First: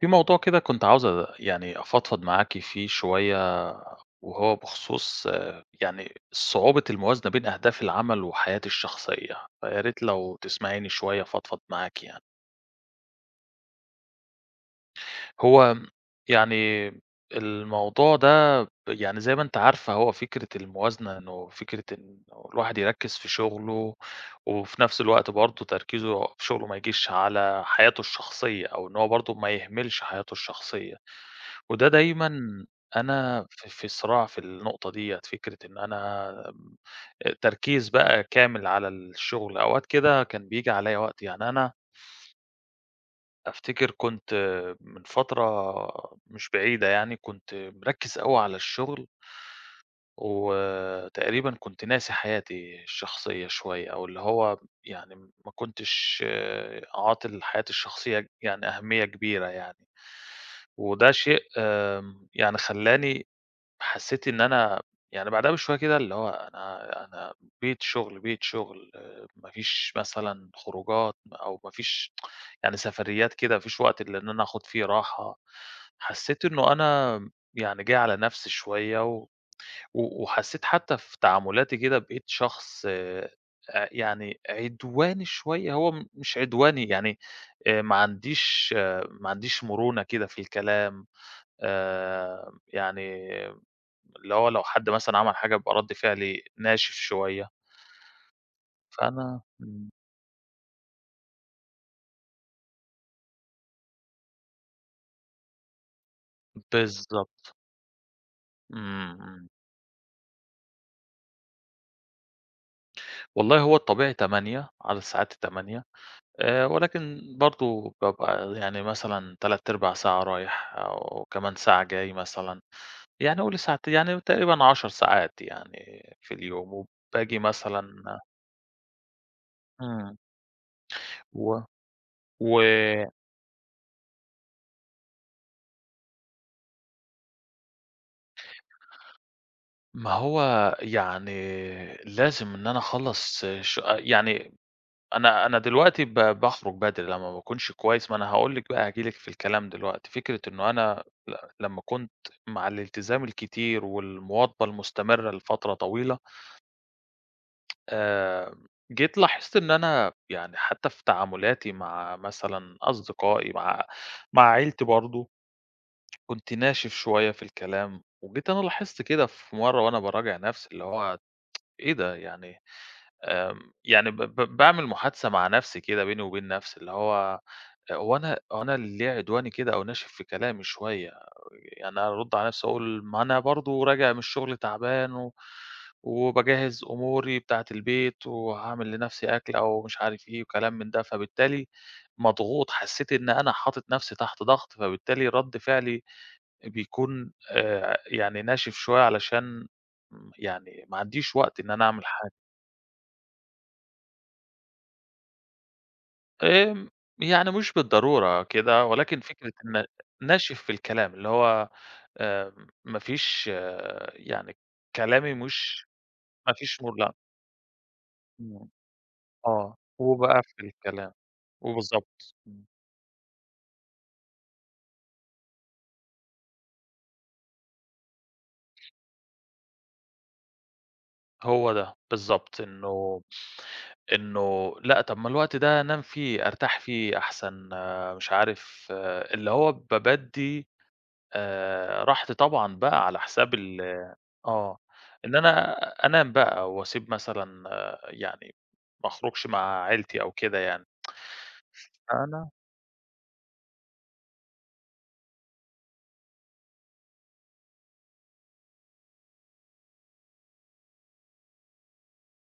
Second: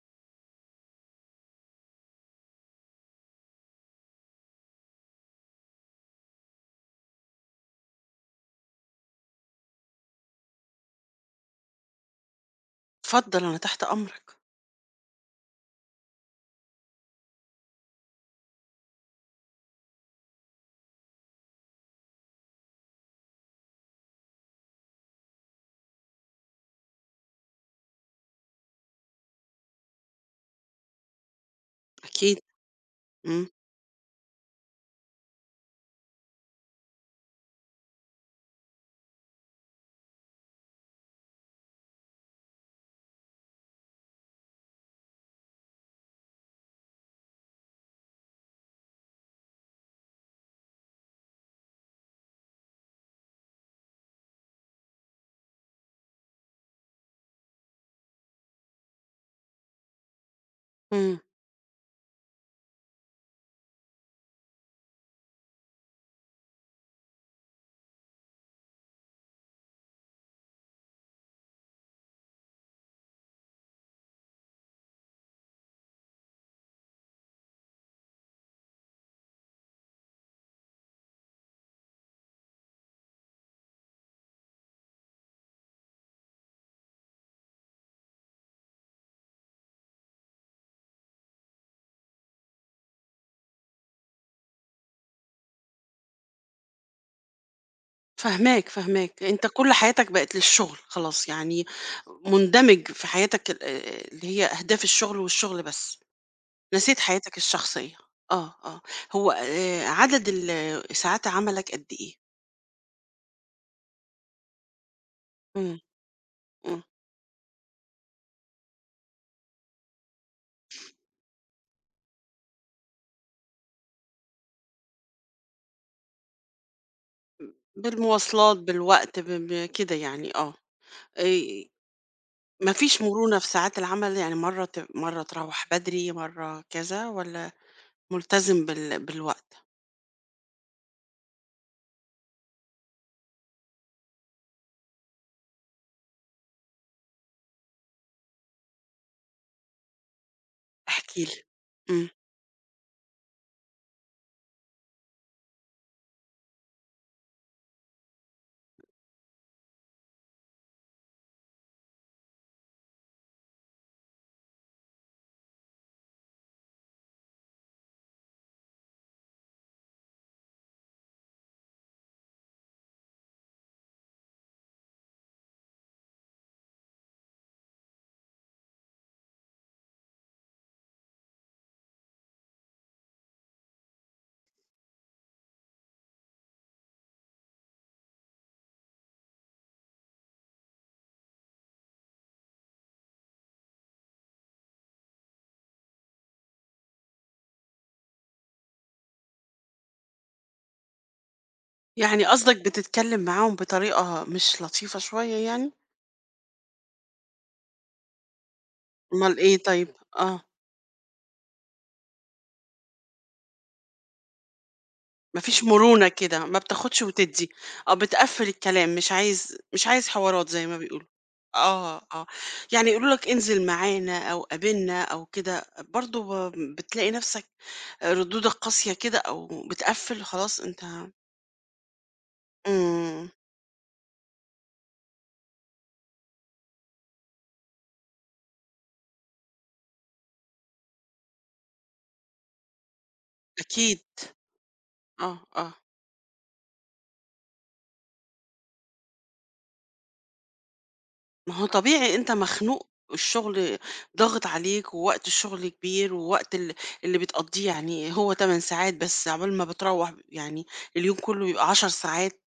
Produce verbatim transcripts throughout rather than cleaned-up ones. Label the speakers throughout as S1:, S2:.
S1: في موضوع كده كنت عاوز أ- يعني أفضفض معاكي فيه شوية، وهو بخصوص آه، يعني صعوبة الموازنة بين أهداف العمل وحياتي الشخصية. فيا ريت لو تسمعيني شوية فضفض معاكي يعني.
S2: اتفضل، أنا تحت أمرك.
S1: هو يعني الموضوع ده، يعني زي ما أنتِ عارفة، هو فكرة الموازنة، إنه فكرة إنه الواحد يركّز في شغله، وفي نفس الوقت برضه تركيزه في شغله ما يجيش على حياته الشخصية، أو إن هو برضه ما يهملش حياته الشخصية. وده
S2: أكيد.
S1: دايمًا
S2: إمم،
S1: أنا في في صراع في النقطة ديّة، فكرة إن أنا آمم، تركيز بقى كامل على الشغل. أوقات كده كان بييجي عليّا وقت، يعني أنا أفتكر كنت من فترة مش بعيدة يعني كنت مركّز أوي على الشغل، وتقريبًا كنت ناسي حياتي الشخصية شوية، أو اللي هو يعني ما كنتش آه، عاطل حياتي الشخصية يعني أهمية كبيرة يعني. وده
S2: إمم.
S1: شيء آمم، يعني خلّاني حسّيت إن أنا، يعني بعدها بشوية كده اللي هو، أنا أنا بيت شغل، بيت شغل، ما فيش مثلًا خروجات أو ما فيش يعني سفريات كده، ما فيش وقت إلا إن أنا آخُد فيه راحة. حسّيت إنه أنا يعني جاي على نَفْسي شوية، و و وحسّيت حتّى في تعاملاتي كده بقيت شخص آآ يعني عدواني شوية. هو م مش عدواني، يعني آآ ما عنديش آه، ما عنديش مرونة كده في الكلام، آآ يعني اللي هو لو حد مثلًا عمل حاجة بيبقى رد فعلي ناشف شوية.
S2: فاهماك، فاهماك،
S1: فأنا
S2: أنت كل
S1: إمم،
S2: حياتك بقت للشغل خلاص، يعني مندمج في حياتك ال آآ، اللي هي أهداف الشغل والشغل بس، نسيت حياتك
S1: بالضبط،
S2: الشخصية. آه، آه.
S1: إمم،
S2: هو
S1: إمم.
S2: آآ، عدد ال ساعات عملك قد إيه؟
S1: والله هو الطبيعي ثمانية، على ساعات
S2: إمم،
S1: ال08:00، آآ،
S2: إمم.
S1: ولكن برضه بابقى يعني مثلًا تلات أرباع ساعة رايح أو كمان ساعة جاي مثلًا، يعني قولي ساعتين، يعني تقريبًا 10 ساعات يعني في اليوم. وباجي مثلًا
S2: بالمواصلات، بالوقت، ب ب كده
S1: إمم.
S2: يعني آه. آآ،
S1: و و
S2: ما فيش مرونة في ساعات العمل، يعني مرّة ت مرّة تروّح بدري، مرّة كذا والّا ملتزم بال بالوقت؟
S1: ما هو يعني لازم إن أنا أخلّص ش يعني أنا أنا دلوقتي ب باخرج بدري لمّا ما باكونش كويس. ما أنا هاقول لِك بقى، هاجي لِك في الكلام دلوقتي، فكرة إنه أنا
S2: احكِ
S1: ل
S2: لي.
S1: لمّا
S2: إمم.
S1: كنت مع الالتزام الكتير والمواظبة المستمرة لفترة طويلة، آآ، جيت لاحظت إن أنا يعني حتى في تعاملاتي مع مثلًا أصدقائي، مع مع عيلتي برضه، كنت ناشف شوية في الكلام. وجيت أنا لاحظت كده في مرة وأنا باراجع نفسي، اللي هو إيه ده! يعني آمم، يعني ب ب باعمل محادثة مع نفسي كده، بيني وبين نفسي، اللي هو هو أنا هو أنا اللي ليه عدواني كده أو ناشف في كلامي شوية. يعني أرُد على نفسي أقول، ما أنا برضه راجع من الشغل تعبان، و وباجهّز أموري بتاعة البيت، وهاعمل لنفسي أكل أو مش عارف إيه وكلام من ده، فبالتالي مضغوط. حسّيت إن أنا حاطط نفسي تحت ضغط، فبالتالي رَد فعلي بيكون آآ يعني ناشف شوية، علشان م يعني ما عنديش وقت إن أنا أعمل
S2: يعني
S1: حاجة.
S2: قصدك بتتكلّم معاهم بطريقة مش لطيفة شوية يعني؟
S1: آمم، يعني مش بالضرورة كده، ولكن
S2: أُمّال
S1: فكرة
S2: إيه
S1: إن
S2: طيب؟ آه.
S1: ناشف في الكلام، اللي هو آمم، ما فيش آه، يعني كلامي
S2: ما فيش
S1: مش،
S2: مرونة كده،
S1: ما
S2: ما
S1: فيش
S2: بتاخُدش
S1: ملا،
S2: وتدّي. آه، بتقفِّل
S1: إمم،
S2: الكلام، مش عايز
S1: آه،
S2: مش عايز
S1: هو بقى
S2: حوارات
S1: في
S2: زي ما بيقولوا.
S1: الكلام.
S2: آه، آه.
S1: وبالضبط، إمم،
S2: يعني يقولوا لك انزل معانا أو قابلنا أو كده، برضه ب بتلاقي نَفْسك ردودك قاسية كده أو بتقفِّل خلاص أنت.
S1: هو ده، بالضبط. إنه
S2: إمم.
S1: إنه لأ، طب ما الوقت ده أنام فيه، أرتاح فيه أحسن، آه، مش عارف آه، اللي هو بابدّي آآ، راحتي طبعًا بقى على حساب ال،
S2: أكيد.
S1: آه، إن
S2: آه، آه.
S1: أنا أنام بقى وأسيب مثلًا آه، يعني ما أخرجش مع عيلتي أو كده يعني.
S2: ما هو طبيعي أنت
S1: فأنا
S2: مخنوق، الشغل ضاغط عليك، ووقت الشغل كبير، ووقت ال اللي بتقضّيه يعني هو ثمان ساعات بس، عقبال ما بتروّح يعني اليوم كله بيبقى عشر ساعات،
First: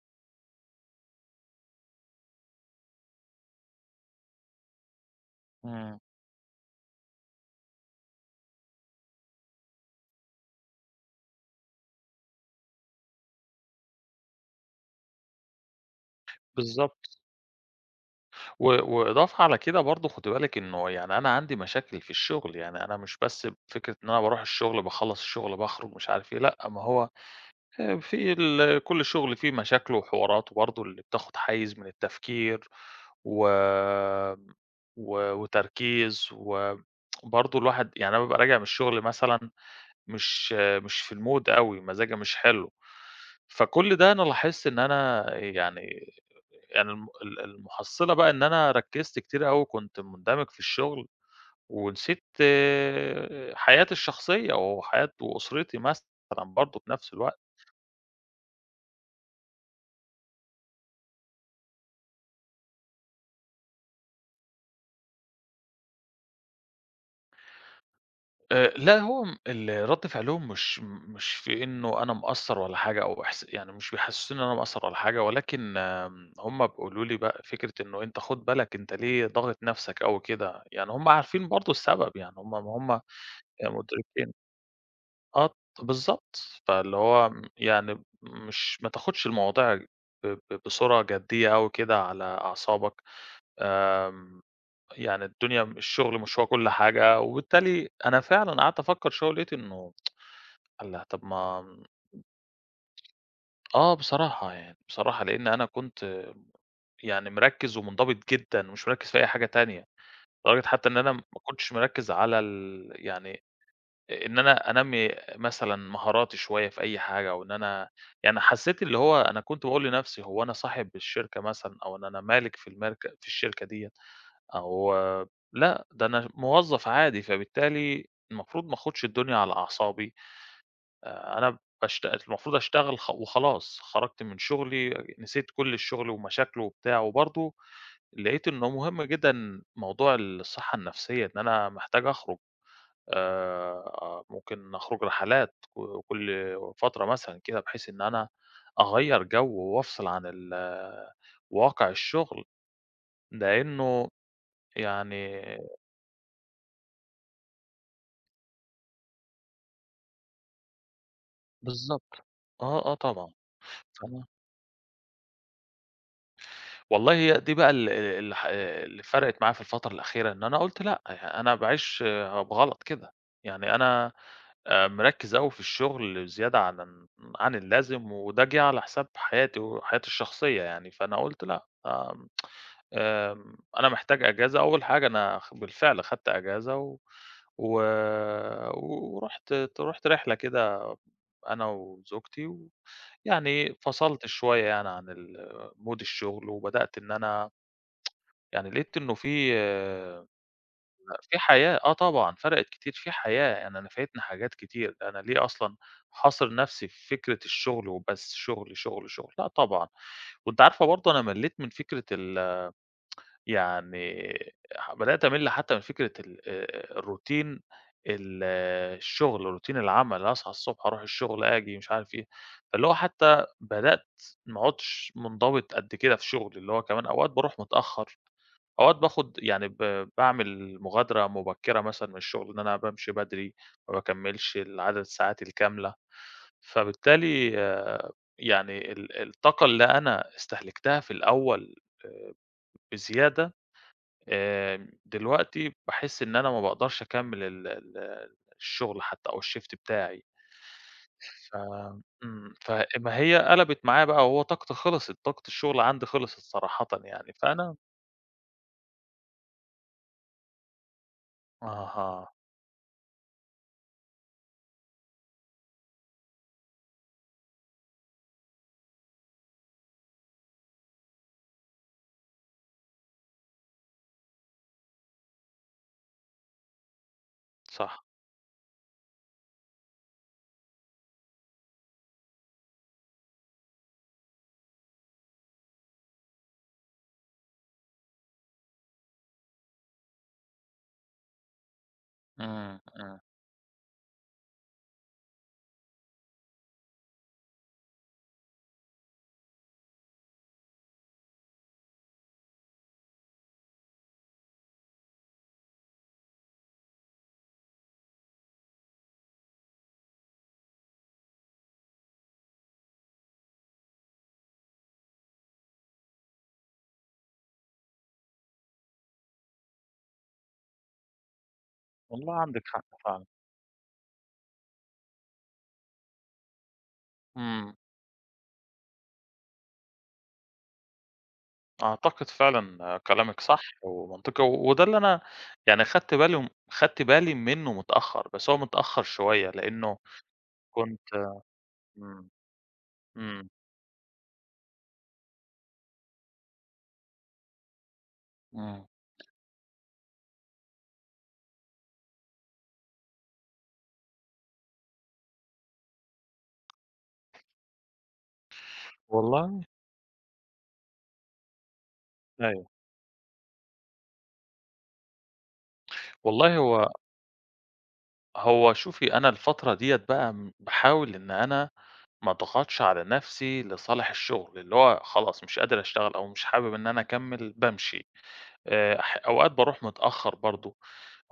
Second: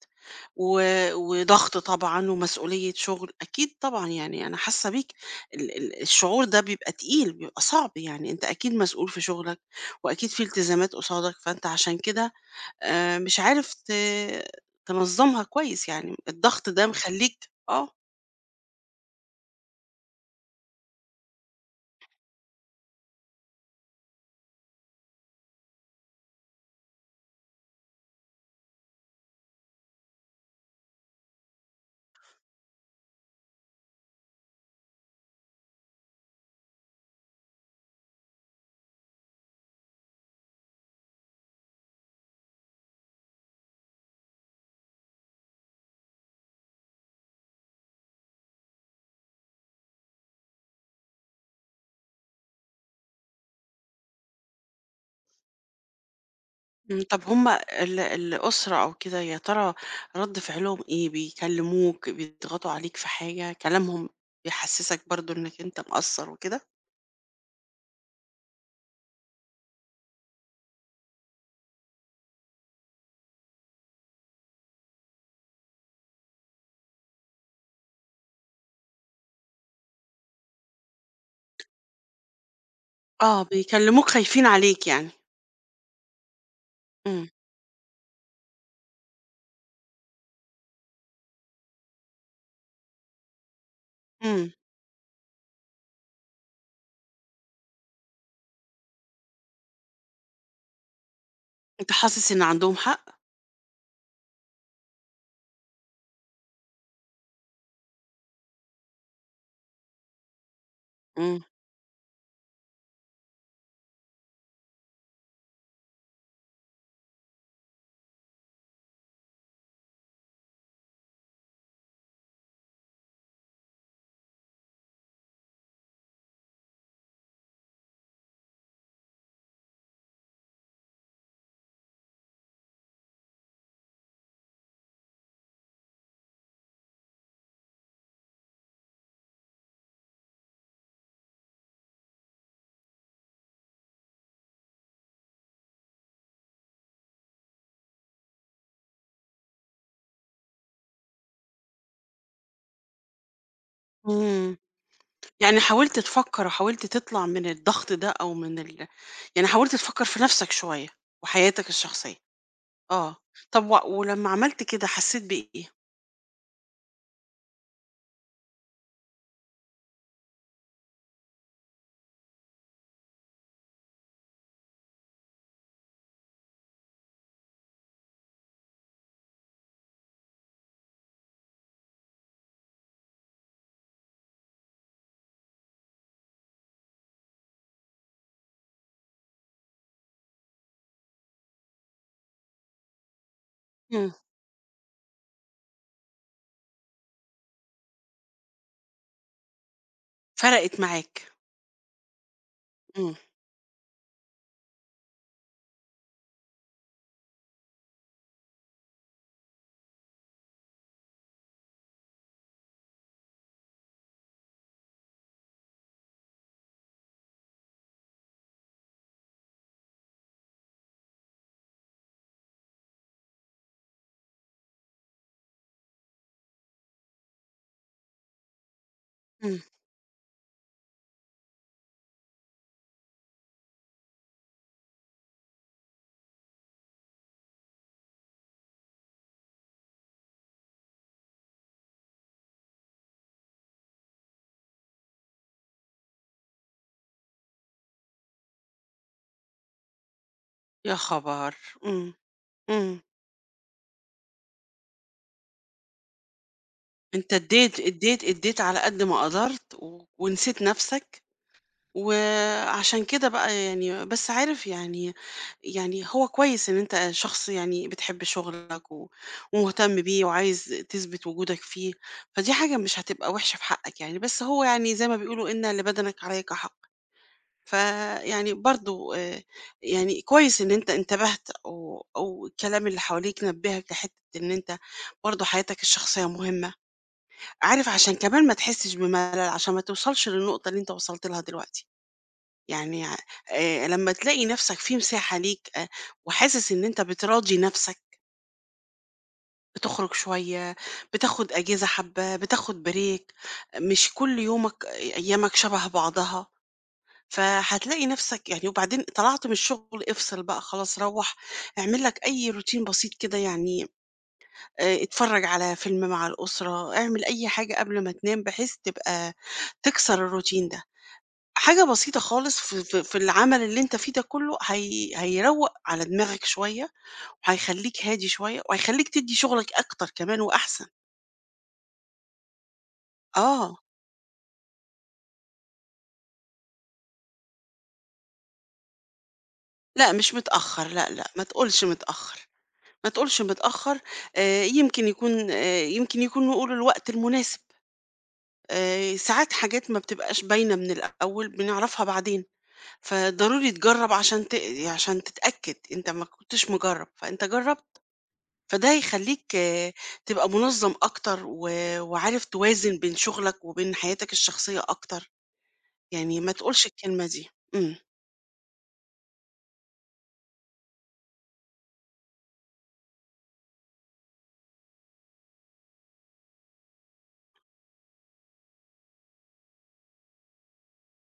S2: و وضغط طبعًا ومسؤولية شغل، أكيد طبعًا يعني أنا حاسة بيك. ال
S1: إمم،
S2: ال الشعور ده بيبقى تقيل، بيبقى صعب يعني، أنت أكيد مسؤول في شغلك، وأكيد في التزامات قصادك، فأنت عشان كده آآ مش عارف ت تنظّمها كويس يعني، الضغط ده
S1: بالضبط.
S2: مخلّيك آه.
S1: و وإضافة على كده برضه خدي بالِك إنه يعني أنا عندي مشاكل في الشغل. يعني أنا مش بس فكرة إن أنا باروح الشغل باخلّص الشغل باخرج مش عارف إيه، لأ ما هو آآ في ال كل شغل فيه مشاكله وحواراته برضه، اللي بتاخد حيّز من التفكير و و وتركيز و، برضه الواحد، يعني أنا بابقى راجع من الشغل مثلًا مش مش في الmood أوي، مزاجي مش حلو. فكل ده أنا لاحظت إن أنا يعني، يعني الم ال المحصّلة بقى إن أنا ركّزت كتير أوي، كنت مندمج في الشغل، ونسيت آه، حياتي الشخصية وحياة وأسرتي مثلًا برضه في
S2: إمم.
S1: نفس
S2: طب
S1: الوقت.
S2: هم ال الأسرة أو كده يا ترى رَد فعلهم إيه؟ بيكلموك، بيضغطوا عليك في حاجة، كلامهم بيحسسك برضه إنك أنت مقصّر وكده؟
S1: آآ لأ، هو م ال رَد فعلهم مش، مش في إنه أنا مقصّر ولا حاجة، أو إحس، يعني مش بيحسّسوني إن أنا مقصّر ولا حاجة. ولكن آمم، هم بيقولوا لي بقى فكرة إنه أنت خُد بالك، أنت ليه ضاغط نَفْسك أوي كده، يعني هم عارفين برضه السبب. يعني هم، ما هم آآ
S2: آه، بيكلموك
S1: مُدركين،
S2: خايفين عليك يعني.
S1: آه، بالضبط. فاللي
S2: إمم،
S1: هو م يعني مش، ما تاخُدش المواضيع ب ب بصورة جديّة أوي كده على أعصابك، آمم.
S2: إمم.
S1: يعني الدنيا م الشُغل مش هو كل حاجة، وبالتالي أنا فعلًا قعدت أفكّر شوية ولقيت إنه الله! طب ما،
S2: أنت حاسس إن عندهم حق؟
S1: آه بصراحة يعني، بصراحة لإن أنا كنت يعني مركّز ومنضبط جدًا ومش مركّز في أي حاجة تانية، لدرجة حتى إن أنا ما
S2: إمم،
S1: كنتش مركّز على ال، يعني إن أنا أنمّي مثلًا مهاراتي شوية في أي حاجة، أو إن أنا يعني حسّيت اللي هو أنا كنت باقول لنفسي هو أنا صاحب الشركة مثلًا، أو إن أنا مالك في المارك في الشركة ديّة، أو لأ، ده أنا موظّف عادي، فبالتالي المفروض ما آخُدش الدنيا على أعصابي. آآ أنا باشت، المفروض أشتغل خ وخلاص، خرجت من شغلي، نسيت كل الشغل ومشاكله وبتاع. وبرضه لقيت إنه مهم جدًا موضوع الصحة النفسية، إن أنا محتاج أخرج، آآ، ممكن أخرج رحلات ك كل فترة مثلًا كده، بحيث إن أنا أغيّر جو وأفصل عن ال واقع الشغل، لإنه
S2: إمم.
S1: يعني
S2: يعني حاولت تفكّر وحاولت تطلع من الضغط ده أو من ال يعني حاولت تفكّر في نَفْسك شوية وحياتك
S1: بالضبط،
S2: الشخصية.
S1: آه، آه
S2: آه.
S1: طبعًا.
S2: طب و
S1: ف
S2: ولمّا عملت كده حسيت بإيه؟
S1: والله هي دي بقى ال ال اللي ح اللي فرقت معايا في الفترة الأخيرة، إن أنا قُلت لأ، يعني أنا باعيش بغلط كده. يعني أنا آآ مركّز أوي في الشغل زيادة عن ال، عن اللازم، وده جِه على حساب حياتي وحياتي الشخصية يعني. فأنا قُلت لأ، آمم آمم أنا محتاج أجازة. أول حاجة أنا خ بالفعل خدت أجازة، و و ورُحت ت رُحت رحلة كده أنا وزوجتي، ويعني
S2: إمم.
S1: فصلت شوية يعني عن ال mood الشغل، وبدأت إن أنا يعني لقيت إنه في،
S2: فرقت معاك.
S1: في حياة، آه طبعًا فرقت كتير، في
S2: إمم،
S1: حياة. يعني أنا فايتني حاجات كتير. أنا ليه أصلًا حاصر نفسي في فكرة الشغل وبس، شغل، شغل، شغل، لأ طبعًا. وأنتِ عارفة برضه أنا ملّيت من فكرة ال، يعني ح بدأت أمِل حتى من فكرة ال آآ الروتين، ال آه، الشغل، روتين العمل، أصحى الصبح أروح الشغل، آجي، مش عارف إيه. فاللي هو حتى بدأت ما أقعدش منضبط قد كده في شغلي، اللي هو كمان أوقات باروح متأخر. أوقات باخد
S2: إمم.
S1: يعني ب باعمل مغادرة مبكرة مثلًا من الشغل، إن أنا بامشي بدري، ما باكمّلش العدد الساعات الكاملة. فبالتالي آه، يعني ال الطاقة اللي أنا استهلكتها في الأول آآ بزيادة. آمم، دلوقتي باحس إن أنا ما باقدرش أكمّل ال ال الشغل حتى، أو الShift بتاعي.
S2: يا خبر!
S1: ف
S2: إمم،
S1: إمم،
S2: إمم.
S1: فما هي قلبت معايا بقى، وهو طاقتي خلصت، طاقة الشغل عندي خلصت صراحةً
S2: أنت
S1: يعني. فأنا
S2: ادّيت، ادّيت، ادّيت على قد ما قدرت و ونسيت نَفْسك،
S1: أها،
S2: وعشان كده بقى يعني بس عارف يعني، يعني هو كويس إن أنت شخص يعني بتحب شغلك و ومهتم بيه وعايز تثبت وجودك فيه، فدي حاجة مش هتبقى وحشة في حقك يعني، بس هو يعني زي ما بيقولوا إن لبدنك عليك حق.
S1: صح،
S2: فيعني برضو آه، يعني كويس ان انت انتبهت او او الكلام اللي حواليك نبهك لحته ان انت برضو حياتك الشخصيه مهمه، عارف عشان كمان ما تحسش بملل عشان ما توصلش للنقطه اللي انت وصلت لها دلوقتي
S1: إمم،
S2: يعني. آه،
S1: إمم.
S2: آه. لما تلاقي نفسك في مساحه ليك آه، وحاسس ان انت بتراضي نفسك، بتخرج شوية، بتاخد أجازة حبة، بتاخد بريك، مش كل يومك آه، أيامك شبه بعضها، فهتلاقي نفسك يعني. وبعدين طلعت من الشغل افصل بقى خلاص روّح، اعمل لك أي روتين بسيط كده يعني، آآ اتفرّج على فيلم مع الأسرة، اعمل أي حاجة قبل ما تنام بحيث تبقى تكسر الروتين ده. حاجة بسيطة
S1: والله
S2: خالص
S1: عندِك
S2: في
S1: حق
S2: في في
S1: فعلًا،
S2: العمل اللي أنت فيه ده كُلّه هي هيروّق على دماغك شوية،
S1: إمم.
S2: وهيخلّيك هادي شوية، وهيخلّيك تدّي شغلك أكتر كمان وأحسن.
S1: أعتقد فعلًا آه، كلامِك صح
S2: آه.
S1: ومنطقي، و- وده اللي أنا يعني خدت بالي، خدت بالي منه متأخر، بس هو متأخر شوية لإنه
S2: لأ مش متأخّر،
S1: كنت
S2: لأ، لأ، ما تقولش
S1: إمم،
S2: متأخّر. ما تقولش
S1: إمم،
S2: متأخّر. آآ يمكن يكون آآ يمكن يكونوا قولوا الوقت المناسب.
S1: إمم،
S2: آآ ساعات حاجات ما بتبقاش باينة من الأول بنعرفها بعدين، فضروري تجرّب عشان ت عشان تتأكد، أنت ما كنتش مجرّب، فأنت جرّبت، فده هيخلّيك
S1: والله
S2: تبقى منظّم أكتر و وعارف
S1: أيوه،
S2: توازن بين شغلك وبين حياتك الشخصية أكتر، يعني ما
S1: والله
S2: تقولش
S1: هو،
S2: الكلمة دي. إمم.
S1: هو شوفي، أنا الفترة ديّة بقى م باحاول إن أنا ما أضغطش على نفسي لصالح الشغل، اللي هو خلاص مش قادر أشتغل أو مش حابب إن أنا أكمّل بامشي. آآ ح أوقات باروح متأخّر برضه،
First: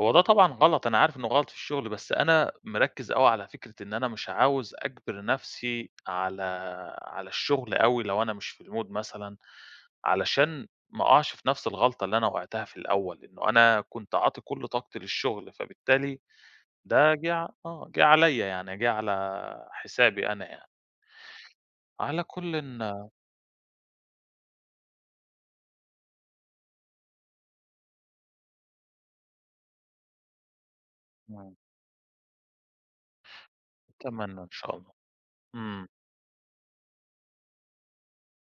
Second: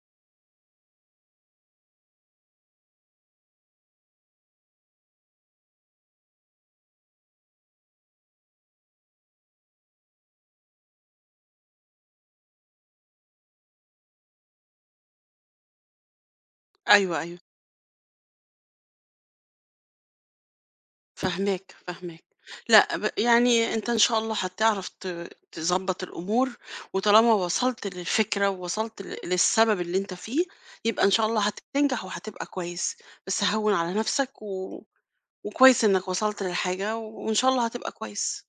S1: هو ده طبعًا غلط، أنا عارف إنه غلط في الشغل. بس أنا مركّز أوي على فكرة إن أنا مش عاوز أجبر نَفْسي على على الشغل أوي لو أنا مش في الmood مثلًا، علشان ما أقعش في نَفْس الغلطة اللي أنا وقعتها في الأول، إنه أنا كنت عاطي كل طاقتي للشغل، فبالتالي ده
S2: أيوه،
S1: جِه
S2: أيوه.
S1: ع آه، جِه عليّا يعني، جِه على حسابي أنا يعني.
S2: فاهماك، فاهماك.
S1: على كُلٍّ
S2: لأ، ب يعني أنت إن شاء الله هتعرف ت تضبّط الأمور، وطالما وصلت للفكرة ووصلت ل للسبب اللي أنت فيه، يبقى إن شاء الله
S1: إمم.
S2: هتنجح وهتبقى كويس. بس هوّن على نفسك
S1: أتمنى إن شاء
S2: و
S1: الله.
S2: وكويس
S1: إمم.
S2: إنّك وصلت للحاجة وإن شاء الله هتبقى كويس.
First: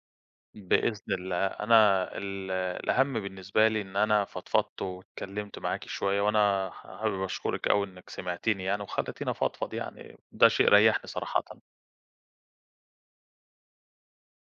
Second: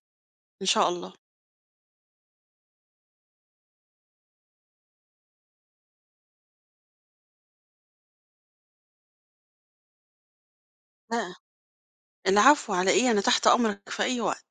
S2: إن شاء
S1: بإذن
S2: الله.
S1: الله. أنا ال الأهم بالنسبة لي إن أنا فضفضت واتكلمت معاكِ شوية، وأنا حابب أشكرِك أوي إنِّك سمعتيني يعني وخلّيتيني أفضفض يعني. ده شيء ريّحني
S2: لأ،
S1: صراحةً.
S2: العفو على إيه، أنا تحت أمرك في أي وقت.